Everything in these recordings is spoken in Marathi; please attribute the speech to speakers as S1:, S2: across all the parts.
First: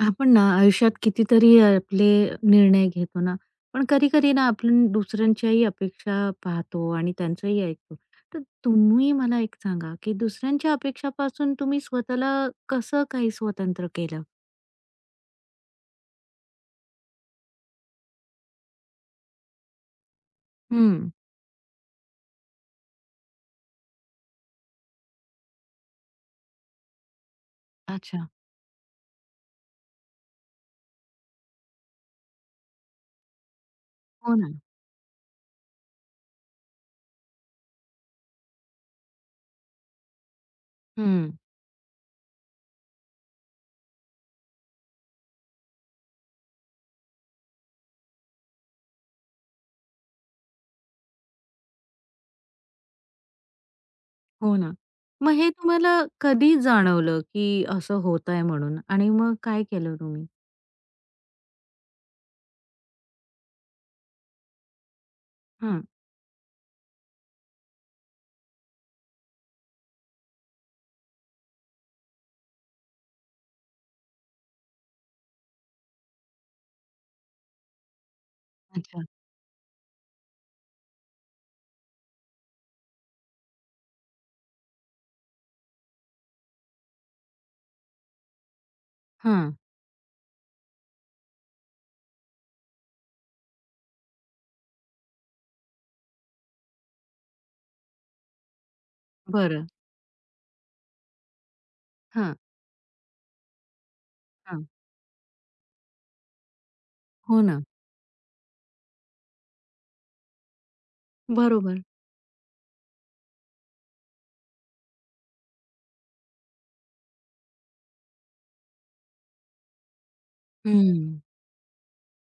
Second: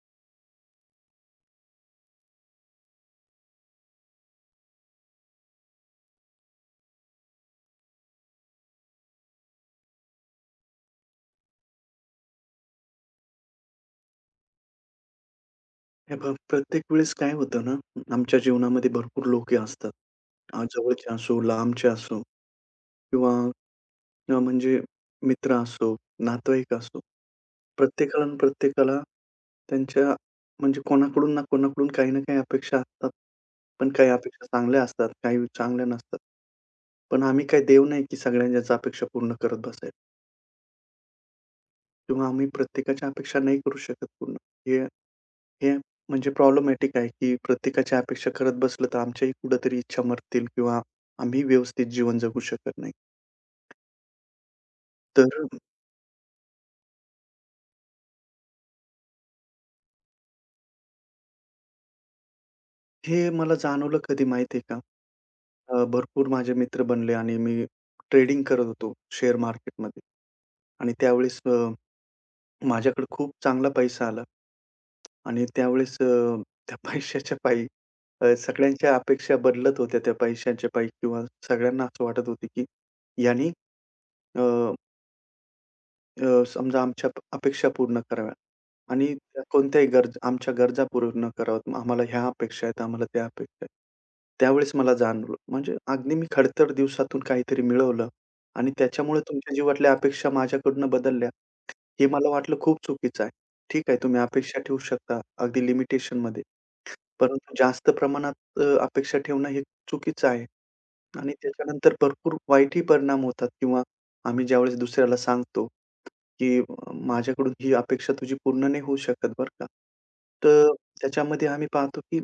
S1: आपण ना आयुष्यात कितीतरी आपले निर्णय घेतो ना, पण कधी-कधी ना आपण दुसऱ्यांच्याही अपेक्षा पाहतो आणि त्यांचंही ऐकतो. तर तुम्ही मला एक सांगा, की दुसऱ्यांच्या अपेक्षापासून तुम्ही स्वतःला कसं काही स्वतंत्र केलं?
S2: हे बघ, प्रत्येक वेळेस काय होतं ना, आमच्या जीवनामध्ये भरपूर लोकं असतात.
S1: हं.
S2: जवळचे असो, लांबचे असो किंवा अ, म्हणजे मित्र असो, नातेवाईक असो. प्रत्येकाला
S1: अच्छा.
S2: ना प्रत्येकाला त्यांच्या म्हणजे कोणाकडून ना कोणाकडून काही ना काही अपेक्षा असतात. पण काही
S1: हो
S2: अपेक्षा
S1: ना.
S2: चांगल्या असतात, काही चांगल्या नसतात. पण आम्ही काही देव नाही, की सगळ्यांच्याच अपेक्षा पूर्ण करत बसायला
S1: हं.
S2: किंवा आम्ही प्रत्येकाच्या अपेक्षा नाही करू शकत पूर्ण. हे हे म्हणजे प्रॉब्लेमॅटिक आहे, की प्रत्येकाच्या अपेक्षा करत बसलं, तर आमच्याही कुठेतरी इच्छा मरतील किंवा आम्ही व्यवस्थित जीवन जगू शकत नाही.
S1: हो ना.
S2: तर
S1: मग हे तुम्हाला कधी जाणवलं, की असं होतंय म्हणून आणि मग काय केलं तुम्ही?
S2: हे मला जाणवलं कधी माहिती आहे का?
S1: हं.
S2: भरपूर माझे मित्र बनले आणि मी ट्रेडिंग करत होतो शेअर मार्केटमध्ये आणि त्यावेळेस माझ्याकडे खूप चांगला पैसा आला आणि त्यावेळेस त्या पैशाच्या पायी सगळ्यांच्या
S1: अच्छा.
S2: अपेक्षा बदलत होत्या त्या पैशांच्या पायी किंवा सगळ्यांना असं वाटत होतं, की याने अ, अ, समजा आमच्या अपेक्षा पूर्ण कराव्या आणि त्या
S1: हां.
S2: कोणत्याही गरज आमच्या गरजा पूर्ण कराव्यात. आम्हाला ह्या अपेक्षा आहेत, आम्हाला त्या अपेक्षा आहेत. त्यावेळेस मला जाणवलं म्हणजे अगदी मी खडतर दिवसातून काहीतरी मिळवलं आणि त्याच्यामुळे तुमच्या
S1: बरं.
S2: जीवातल्या अपेक्षा माझ्याकडून बदलल्या. हे मला
S1: हां.
S2: वाटलं खूप चुकीचं आहे. ठीक आहे, तुम्ही अपेक्षा
S1: हां.
S2: ठेवू शकता अगदी लिमिटेशनमध्ये.
S1: हो
S2: परंतु
S1: ना.
S2: जास्त प्रमाणात अपेक्षा ठेवणं हे चुकीचं आहे. आणि
S1: बरोबर.
S2: त्याच्यानंतर भरपूर वाईटही परिणाम होतात किंवा आम्ही ज्यावेळेस दुसऱ्याला सांगतो, की माझ्याकडून ही अपेक्षा तुझी पूर्ण नाही होऊ शकत बरं का. तर
S1: हं.
S2: त्याच्यामध्ये आम्ही पाहतो, की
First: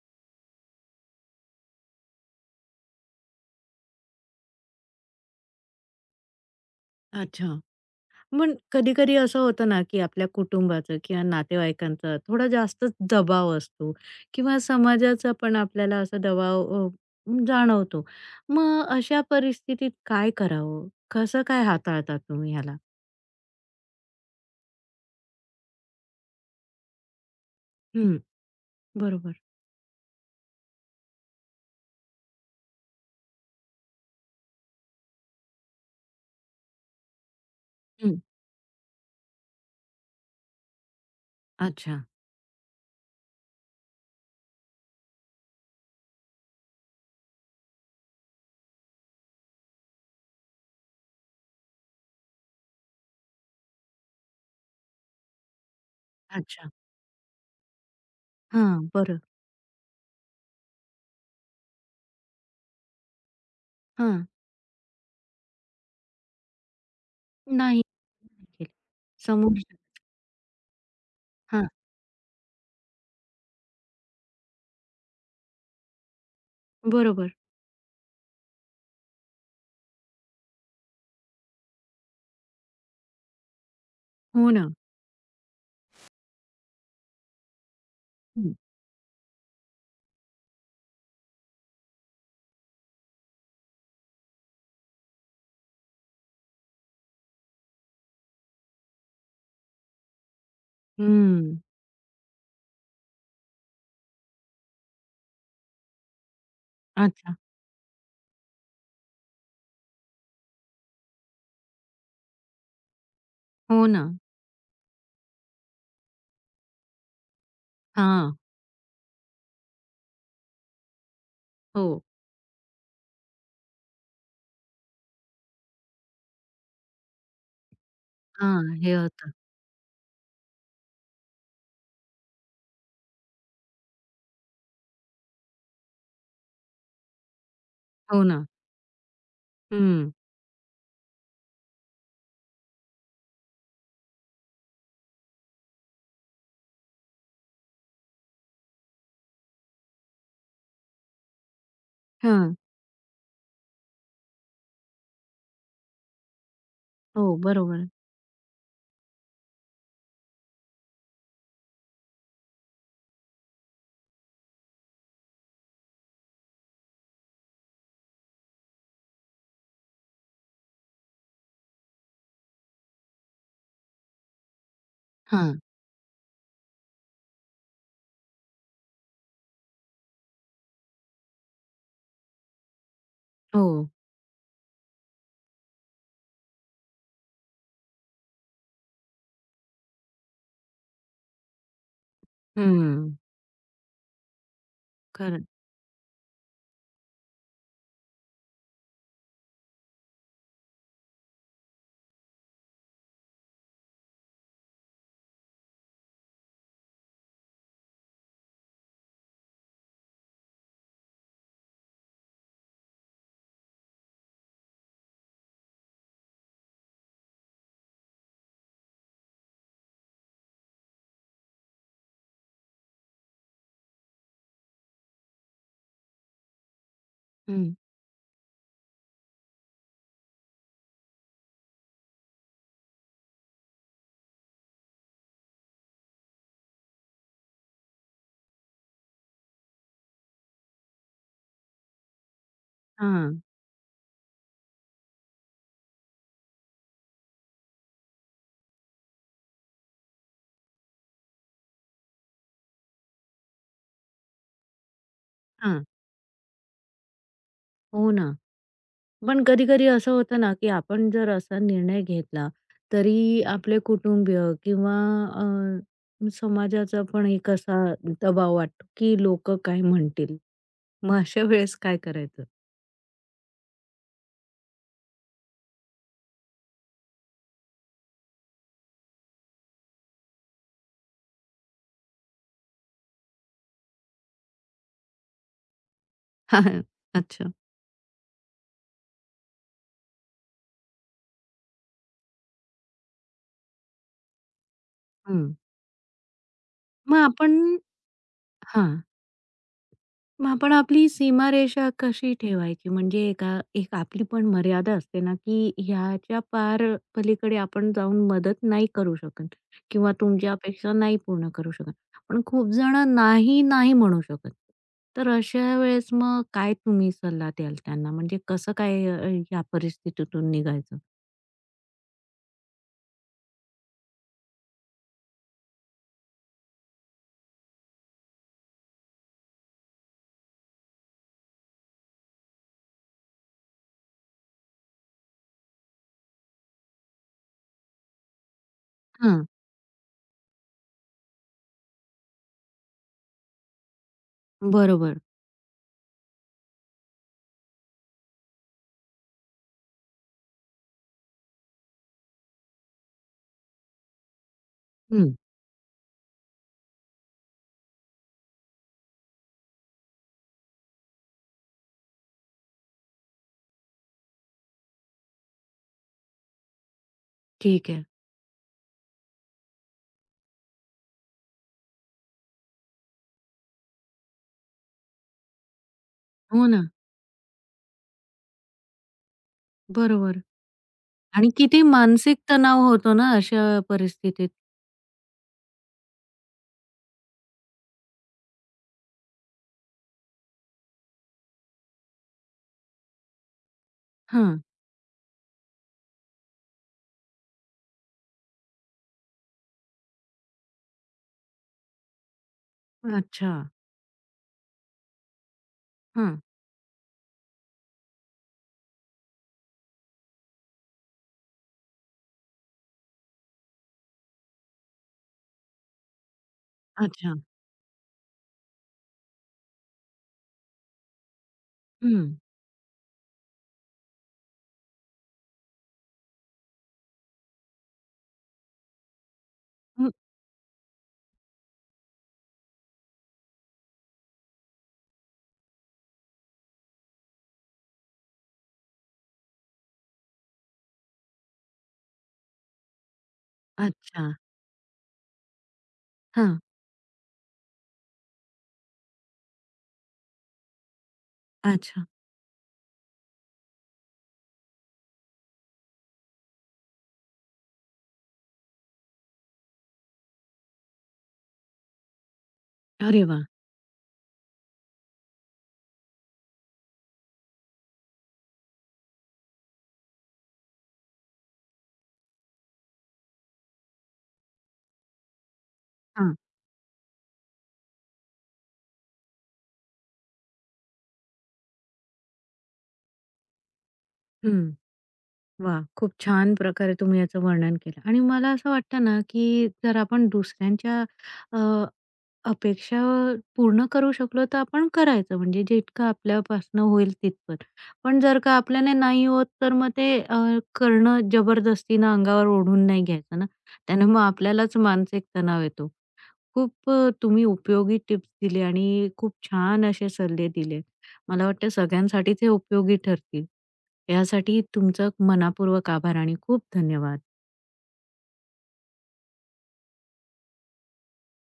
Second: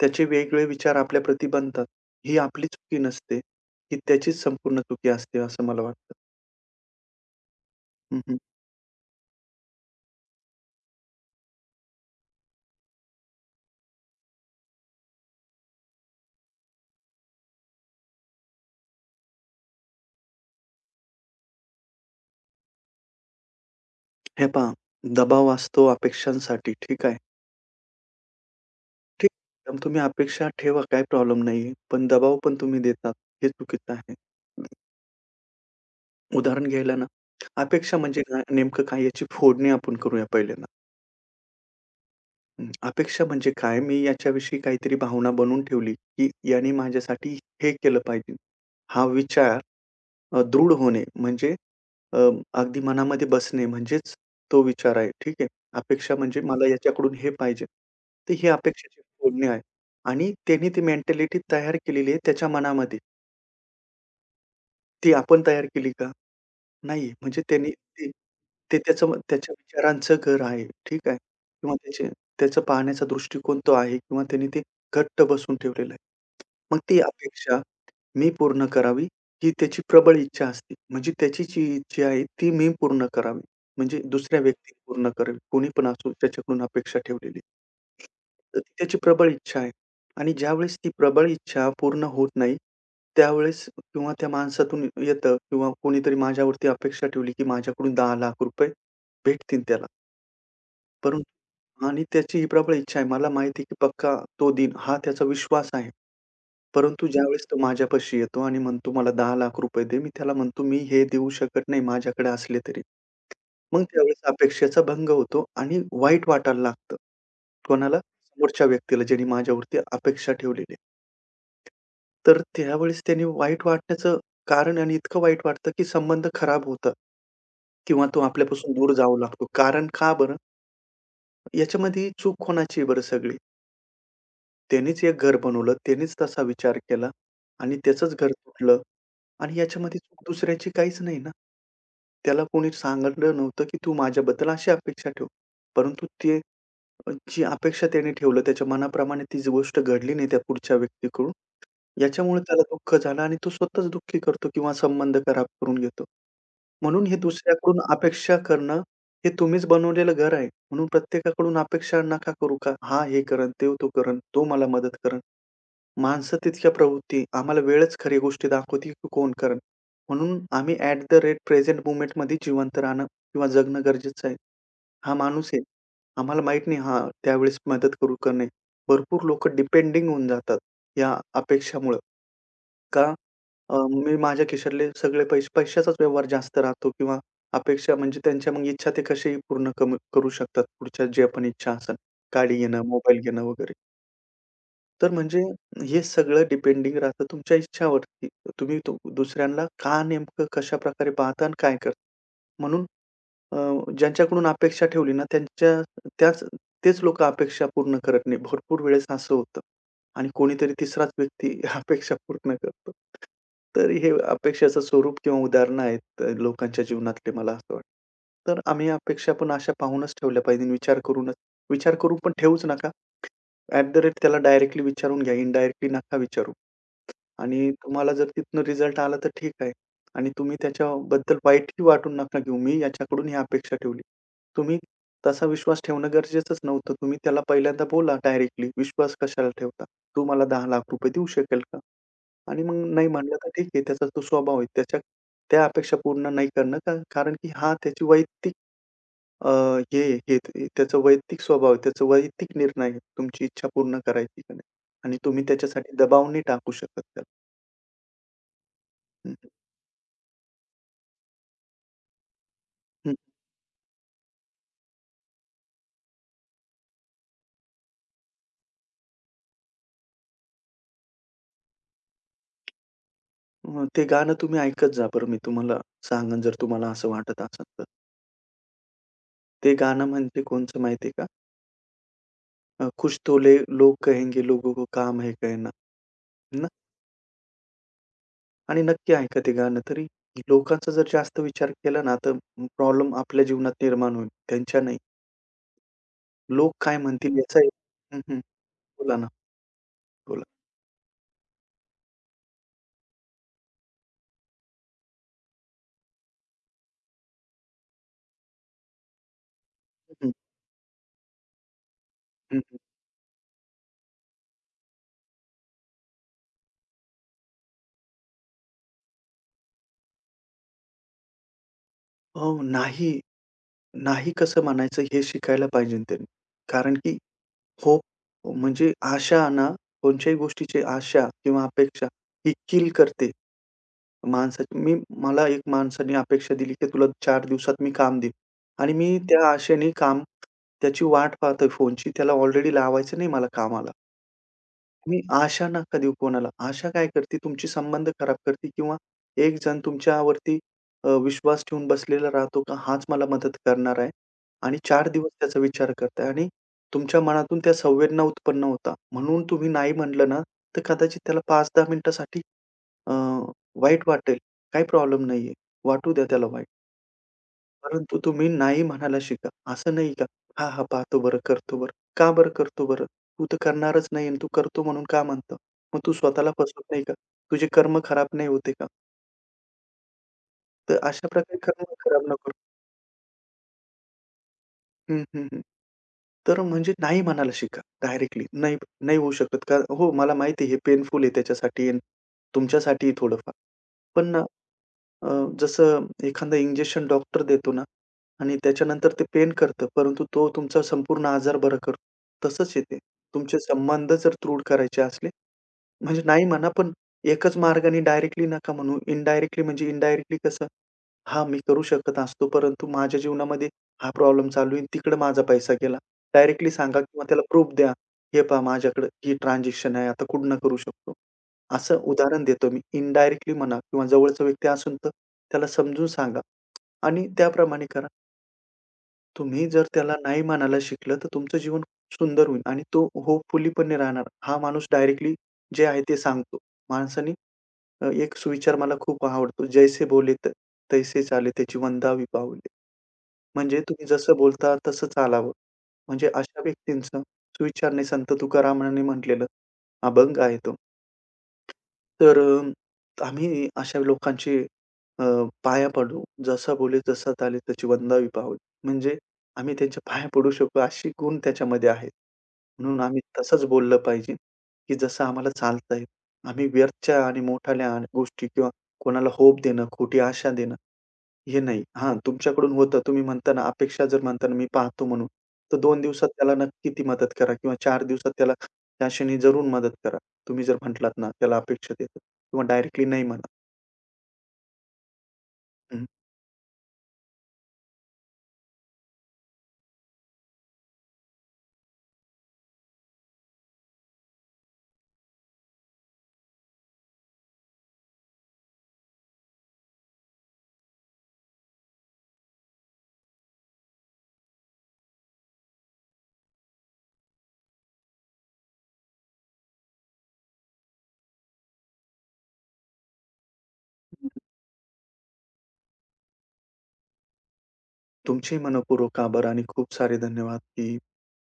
S2: त्याचे वेगळे विचार आपल्याप्रती बनतात. ही आपली चुकी नसते. ही त्याचीच संपूर्ण चुकी असते असं मला वाटतं.
S1: अच्छा.
S2: हं, हं.
S1: पण कधी-कधी असं होतं ना, की आपल्या कुटुंबाचं किंवा नातेवाईकांचा थोडा जास्तच दबाव असतो किंवा समाजाचा पण आपल्याला असा दबाव जाणवतो. मग अशा परिस्थितीत काय करावं? कसं काय हाताळतात तुम्ही ह्याला?
S2: हे पहा दबाव असतो अपेक्षांसाठी ठीक आहे.
S1: हं,
S2: ठीक
S1: बरोबर.
S2: आहे. तुम्ही अपेक्षा ठेवा काही प्रॉब्लेम नाहीये. पण दबाव पण तुम्ही देतात हे चुकीचं आहे. उदाहरण घ्यायला ना, अपेक्षा
S1: हं,
S2: म्हणजे काय नेमकं काय याची फोडणी आपण करूया पहिल्यांदा.
S1: अच्छा.
S2: हं, अपेक्षा म्हणजे काय? मी याच्याविषयी काहीतरी भावना बनवून ठेवली, की याने माझ्यासाठी हे केलं पाहिजे. हा विचार दृढ होणे म्हणजे अ, अगदी मनामध्ये बसणे म्हणजेच तो विचार आहे. ठीक आहे. अपेक्षा म्हणजे मला
S1: अच्छा.
S2: याच्याकडून हे पाहिजे. तर ही
S1: हां,
S2: अपेक्षेची
S1: बरं.
S2: फोडणी आहे आणि त्याने ती मेंटॅलिटी तयार केलेली आहे त्याच्या मनामध्ये.
S1: हां,
S2: ती आपण तयार केली का? नाही, म्हणजे त्यांनी
S1: नाही
S2: ते
S1: केलं.
S2: ते त्याचं त्याच्या
S1: समोरच्या
S2: विचारांचं घर आहे, ठीक आहे.
S1: हां,
S2: किंवा त्याचे त्याचा पाहण्याचा दृष्टिकोन तो आहे किंवा त्यांनी ते घट्ट बसवून ठेवलेलं आहे. मग ती
S1: बरोबर.
S2: अपेक्षा मी पूर्ण करावी, ही त्याची प्रबळ इच्छा असते. म्हणजे त्याची जी इच्छा आहे, ती मी पूर्ण करावी. म्हणजे दुसऱ्या
S1: हो ना.
S2: व्यक्तीने पूर्ण करावी. कोणी पण असो त्याच्याकडून अपेक्षा ठेवलेली.
S1: हं.
S2: तर ती त्याची प्रबळ इच्छा आहे आणि ज्यावेळेस ती प्रबळ इच्छा पूर्ण होत नाही, त्यावेळेस किंवा त्या माणसातून येतं किंवा कोणीतरी माझ्यावरती अपेक्षा ठेवली, की माझ्याकडून ₹10,00,000 भेटतील त्याला.
S1: हं,
S2: परंतु आणि त्याची ही प्रबळ इच्छा आहे. मला माहिती आहे, की पक्का तो दिन हा त्याचा विश्वास आहे. परंतु
S1: अच्छा.
S2: ज्यावेळेस तो माझ्यापाशी येतो आणि म्हणतो, "मला ₹10,00,000 दे." मी त्याला म्हणतो, "मी हे देऊ शकत नाही माझ्याकडे असले तरी." मग
S1: हो ना.
S2: त्यावेळेस अपेक्षेचा भंग होतो आणि वाईट वाटायला लागतं. कोणाला?
S1: हां,
S2: समोरच्या व्यक्तीला ज्याने माझ्यावरती अपेक्षा ठेवलेली आहे.
S1: हो.
S2: तर त्यावेळेस त्याने वाईट वाटण्याचं कारण आणि इतकं वाईट वाटतं, की संबंध खराब होतात किंवा तो
S1: हां,
S2: आपल्यापासून दूर
S1: हे
S2: जाऊ
S1: होतं.
S2: लागतो. कारण का बरं? याच्यामध्ये चूक कोणाची आहे बरं सगळी? त्यानेच एक घर बनवलं, त्यानेच तसा विचार केला आणि त्याचंच
S1: हो
S2: घर
S1: ना.
S2: तुटलं आणि याच्यामध्ये
S1: हं,
S2: चूक दुसऱ्याची काहीच नाही ना. त्याला कोणी सांगितलं नव्हतं, की तू माझ्याबद्दल अशी अपेक्षा ठेव. परंतु ते जी अपेक्षा त्याने ठेवलं, त्याच्या मनाप्रमाणे ती जी गोष्ट घडली नाही त्या पुढच्या व्यक्तीकडून, याच्यामुळे
S1: हां.
S2: त्याला दुःख झालं आणि तो स्वतःच दुःखी करतो किंवा संबंध खराब करून घेतो. म्हणून हे
S1: हो,
S2: दुसऱ्याकडून
S1: बरोबर.
S2: अपेक्षा करणं, हे तुम्हीच बनवलेलं घर आहे. म्हणून प्रत्येकाकडून अपेक्षा नका करू का, हा हे करेल, ते तो करेल, तो मला मदत करेल. माणसं तितक्या प्रवृत्ती, आम्हाला वेळच खरी गोष्टी दाखवते की कोण करेल. म्हणून आम्ही ॲट द रेट प्रेझेंट मोमेंटमध्ये जिवंत राहणं किंवा जगणं गरजेचं आहे. हा माणूस
S1: हां.
S2: आहे. आम्हाला माहीत नाही हां, त्यावेळेस मदत करू का नाही. भरपूर लोकं डिपेंडिंग होऊन जातात या अपेक्षामुळं. का
S1: हो.
S2: अ, मी माझ्या खिशातले सगळे पैसे पैशाचाच व्यवहार जास्त राहतो किंवा अपेक्षा म्हणजे त्यांच्या मग इच्छा ते कशाही पूर्ण कम करू शकतात. पुढच्या जे पण इच्छा असेल, गाडी घेणं,
S1: हं.
S2: मोबाईल घेणं वगैरे. तर म्हणजे
S1: खरं.
S2: हे सगळं डिपेंडिंग राहतं तुमच्या इच्छावरती. तुम्ही तो दुसऱ्यांना का नेमकं कशाप्रकारे पाहता आणि काय करता? म्हणून अ, ज्यांच्याकडून अपेक्षा ठेवली ना, त्यांच्या त्याच तेच लोकं अपेक्षा पूर्ण करत नाही. भरपूर वेळेस असं होतं आणि कोणीतरी तिसराच व्यक्ती अपेक्षा पूर्ण करतो. तर हे अपेक्षाचं स्वरूप किंवा उदाहरणं आहेत लोकांच्या जीवनातले मला असं वाटतं. तर आम्ही अपेक्षा पण अशा पाहूनच ठेवल्या पाहिजे विचार करूनच. विचार करून पण ठेवूच नका. ॲट द रेट त्याला डायरेक्टली विचारून घ्या, इनडायरेक्टली नका विचारू. आणि
S1: हं.
S2: तुम्हाला जर तिथनं रिझल्ट आला तर ठीक आहे आणि तुम्ही त्याच्याबद्दल वाईटही वाटून नका घेऊ. मी याच्याकडून ही अपेक्षा ठेवली. तुम्ही तसा विश्वास ठेवणं गरजेचंच नव्हतं. तुम्ही त्याला पहिल्यांदा बोला डायरेक्टली, "विश्वास कशाला ठेवता? तू मला ₹10,00,000 देऊ शकेल का?" आणि मग नाही म्हणलं
S1: हां,
S2: तर ठीक आहे, त्याचा तो स्वभाव आहे. त्याच्या त्या अपेक्षा पूर्ण नाही करणं का कारण की हा त्याची वैयक्तिक अ, हे आहे, हे त्याचा वैयक्तिक स्वभाव आहे, त्याचा वैयक्तिक निर्णय आहे, तुमची इच्छा पूर्ण करायची का नाही आणि तुम्ही
S1: हां.
S2: त्याच्यासाठी दबाव नाही टाकू शकत त्याला.
S1: हो ना.
S2: हं.
S1: पण कधी-कधी असं होतं ना, की आपण जर असा निर्णय घेतला,
S2: हं.
S1: तरी आपले कुटुंबीय किंवा समाजाचा पण एक असा दबाव वाटतो, की लोक काय म्हणतील? मग अशा वेळेस काय करायचं?
S2: ते गाणं तुम्ही ऐकत जा बरं. मी तुम्हाला सांगेन जर तुम्हाला असं वाटत असेल तर. ते गाणं म्हणजे कोणचं माहिती आहे का? कुछ तो ले लोग कहेंगे लोगों को काम है कहना. है ना?
S1: अच्छा.
S2: आणि नक्की ऐका ते गाणं तरी लोकांचा जर जास्त विचार केला ना, तर प्रॉब्लेम आपल्या जीवनात निर्माण होईल, त्यांच्या नाही.
S1: हं.
S2: लोक काय
S1: मग
S2: म्हणतील
S1: आपण
S2: याचा हं, हं.
S1: हां.
S2: बोला ना, बोला.
S1: मग आपण आपली सीमारेषा कशी ठेवायची? म्हणजे एका एक आपली पण मर्यादा असते ना, की ह्याच्या पार पलीकडे आपण जाऊन मदत नाही करू शकत किंवा
S2: हं,
S1: तुमची अपेक्षा नाही पूर्ण करू शकत. पण
S2: हं,
S1: खूप
S2: हं.
S1: जण नाही, नाही म्हणू शकत. तर अशा वेळेस मग काय तुम्ही सल्ला द्याल त्यांना? म्हणजे कसं काय या परिस्थितीतून निघायचं?
S2: अहो, नाही, नाही कसं म्हणायचं हे शिकायला पाहिजे त्यांनी. कारण की हो. म्हणजे आशा ना, कोणत्याही गोष्टीची आशा किंवा अपेक्षा ही किल करते माणसाची. मला एक माणसाने अपेक्षा दिली, की तुला 4 दिवसात मी काम देईन आणि मी
S1: हां.
S2: त्या आशेने काम त्याची वाट पाहतोय फोनची. त्याला ऑलरेडी लावायचं नाही मला कामाला.
S1: बरोबर.
S2: तुम्ही आशा नका देऊ कोणाला. आशा काय करते तुमचे संबंध खराब करते किंवा एक जण तुमच्यावरती विश्वास ठेवून बसलेला राहतो का हाच मला मदत करणार आहे आणि 4 दिवस
S1: हं.
S2: त्याचा विचार करताय आणि तुमच्या मनातून त्या संवेदना उत्पन्न होतात. म्हणून तुम्ही नाही म्हटलं ना, तर कदाचित त्याला 5-10 मिनिटासाठी अ, वाईट वाटेल. काही प्रॉब्लेम नाहीये. वाटू द्या त्याला वाईट.
S1: ठीक आहे.
S2: परंतु तुम्ही नाही म्हणायला शिका. असं नाही का, "हां, हां, पाहतो बरं, करतो बरं." का बरं करतो बरं? तू तर करणारच नाही आणि तू करतो म्हणून का म्हणतो? मग तू स्वतःला
S1: हो ना.
S2: फसवत नाही का? तुझे कर्म खराब नाही होते का?
S1: बरोबर
S2: तर अशा
S1: आणि
S2: प्रकारे
S1: किती
S2: कर्म खराब
S1: मानसिक
S2: नको
S1: तणाव होतो ना अशा परिस्थितीत.
S2: हं, हं, हं. तर म्हणजे नाही म्हणायला शिका डायरेक्टली. नाही नाही होऊ शकत का हो, मला माहिती आहे हे पेनफुल आहे त्याच्यासाठी आणि तुमच्यासाठीही थोडंफार. पण
S1: हां.
S2: अ, जसं एखादं इंजेक्शन डॉक्टर देतो ना आणि त्याच्यानंतर ते पेन करतं, परंतु तो तुमचा संपूर्ण आजार बरा करतो. तसंच आहे ते.
S1: अच्छा.
S2: तुमचे संबंध जर दृढ करायचे असले, म्हणजे
S1: हां.
S2: नाही म्हणा, पण एकच मार्गाने डायरेक्टली नका म्हणू. इनडायरेक्टली कसं, हां, मी करू शकत असतो, परंतु माझ्या जीवनामध्ये हा प्रॉब्लेम चालू आहे, तिकडे माझा पैसा गेला. डायरेक्टली सांगा किंवा
S1: अच्छा.
S2: त्याला प्रूफ द्या. हे पहा माझ्याकडे ही ट्रान्झॅक्शन आहे, आता कुठनं करू शकतो. असं
S1: हं.
S2: उदाहरण देतो मी. इनडायरेक्टली म्हणा किंवा जवळचा व्यक्ती असून तर त्याला समजून सांगा आणि त्याप्रमाणे करा. तुम्ही जर
S1: हं.
S2: त्याला नाही म्हणायला शिकलं, तर तुमचं जीवन सुंदर होईल आणि तो होपफुलीपणे राहणार. हा माणूस डायरेक्टली जे आहे ते सांगतो. माणसाने एक सुविचार मला खूप आवडतो. "जैसे बोले तैसे चाले, त्याची वंदावी पाऊले." म्हणजे तुम्ही
S1: अच्छा.
S2: जसं बोलता तसं चालावं. म्हणजे
S1: हां.
S2: अशा व्यक्तींचं सुविचार संत तुकारामांनी म्हटलेलं अभंग आहे तो.
S1: अच्छा.
S2: तर आम्ही अशा लोकांचे अ, पाया पडू. जसा बोले तसा चाले त्याची वंदावी पाऊल. म्हणजे आम्ही त्यांच्या पाया पडू शकू अशी गुण त्याच्यामध्ये आहेत. म्हणून आम्ही
S1: अरे वाह!
S2: तसंच बोललं पाहिजे, की जसं आम्हाला चालता येईल. आम्ही व्यर्थच्या आणि मोठाल्या गोष्टी किंवा कोणाला होप देणं, खोटी आशा देणं हे नाही. हां, तुमच्याकडून होतं. तुम्ही म्हणता ना, अपेक्षा जर म्हणता ना, मी पाहतो म्हणून. तर 2 दिवसात
S1: हां.
S2: त्याला नक्की ती मदत करा किंवा 4 दिवसात त्याला त्या क्षणी जरूर मदत करा. तुम्ही जर म्हटलात ना, त्याला अपेक्षा देतो किंवा डायरेक्टली नाही म्हणा.
S1: हं. वाह!
S2: हं.
S1: खूप छान प्रकारे तुम्ही याचं वर्णन केलं आणि मला असं वाटतं ना, की जर आपण दुसऱ्यांच्या अ, अपेक्षा पूर्ण करू शकलो, तर आपण करायचं म्हणजे जितकं आपल्यापासनं होईल तितपत. पण जर का आपल्याने नाही होत, तर मग ते करणं जबरदस्तीनं अंगावर ओढून नाही घ्यायचं ना. त्याने मग आपल्यालाच मानसिक तणाव येतो. खूप तुम्ही उपयोगी टिप्स दिले आणि खूप छान असे सल्ले दिले. मला वाटतं सगळ्यांसाठीच हे उपयोगी ठरतील. यासाठी तुमचं मनापूर्वक आभार आणि खूप धन्यवाद.
S2: तुमचे मनःपूर्वक आभार आणि खूप सारे धन्यवाद, की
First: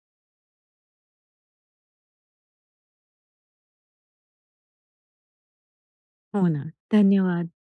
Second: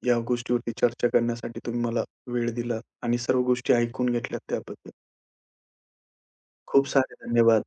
S2: या गोष्टीवरती चर्चा करण्यासाठी तुम्ही मला वेळ दिला आणि सर्व गोष्टी ऐकून घेतल्यात त्याबद्दल.
S1: हो ना.
S2: खूप सारे
S1: धन्यवाद.
S2: धन्यवाद.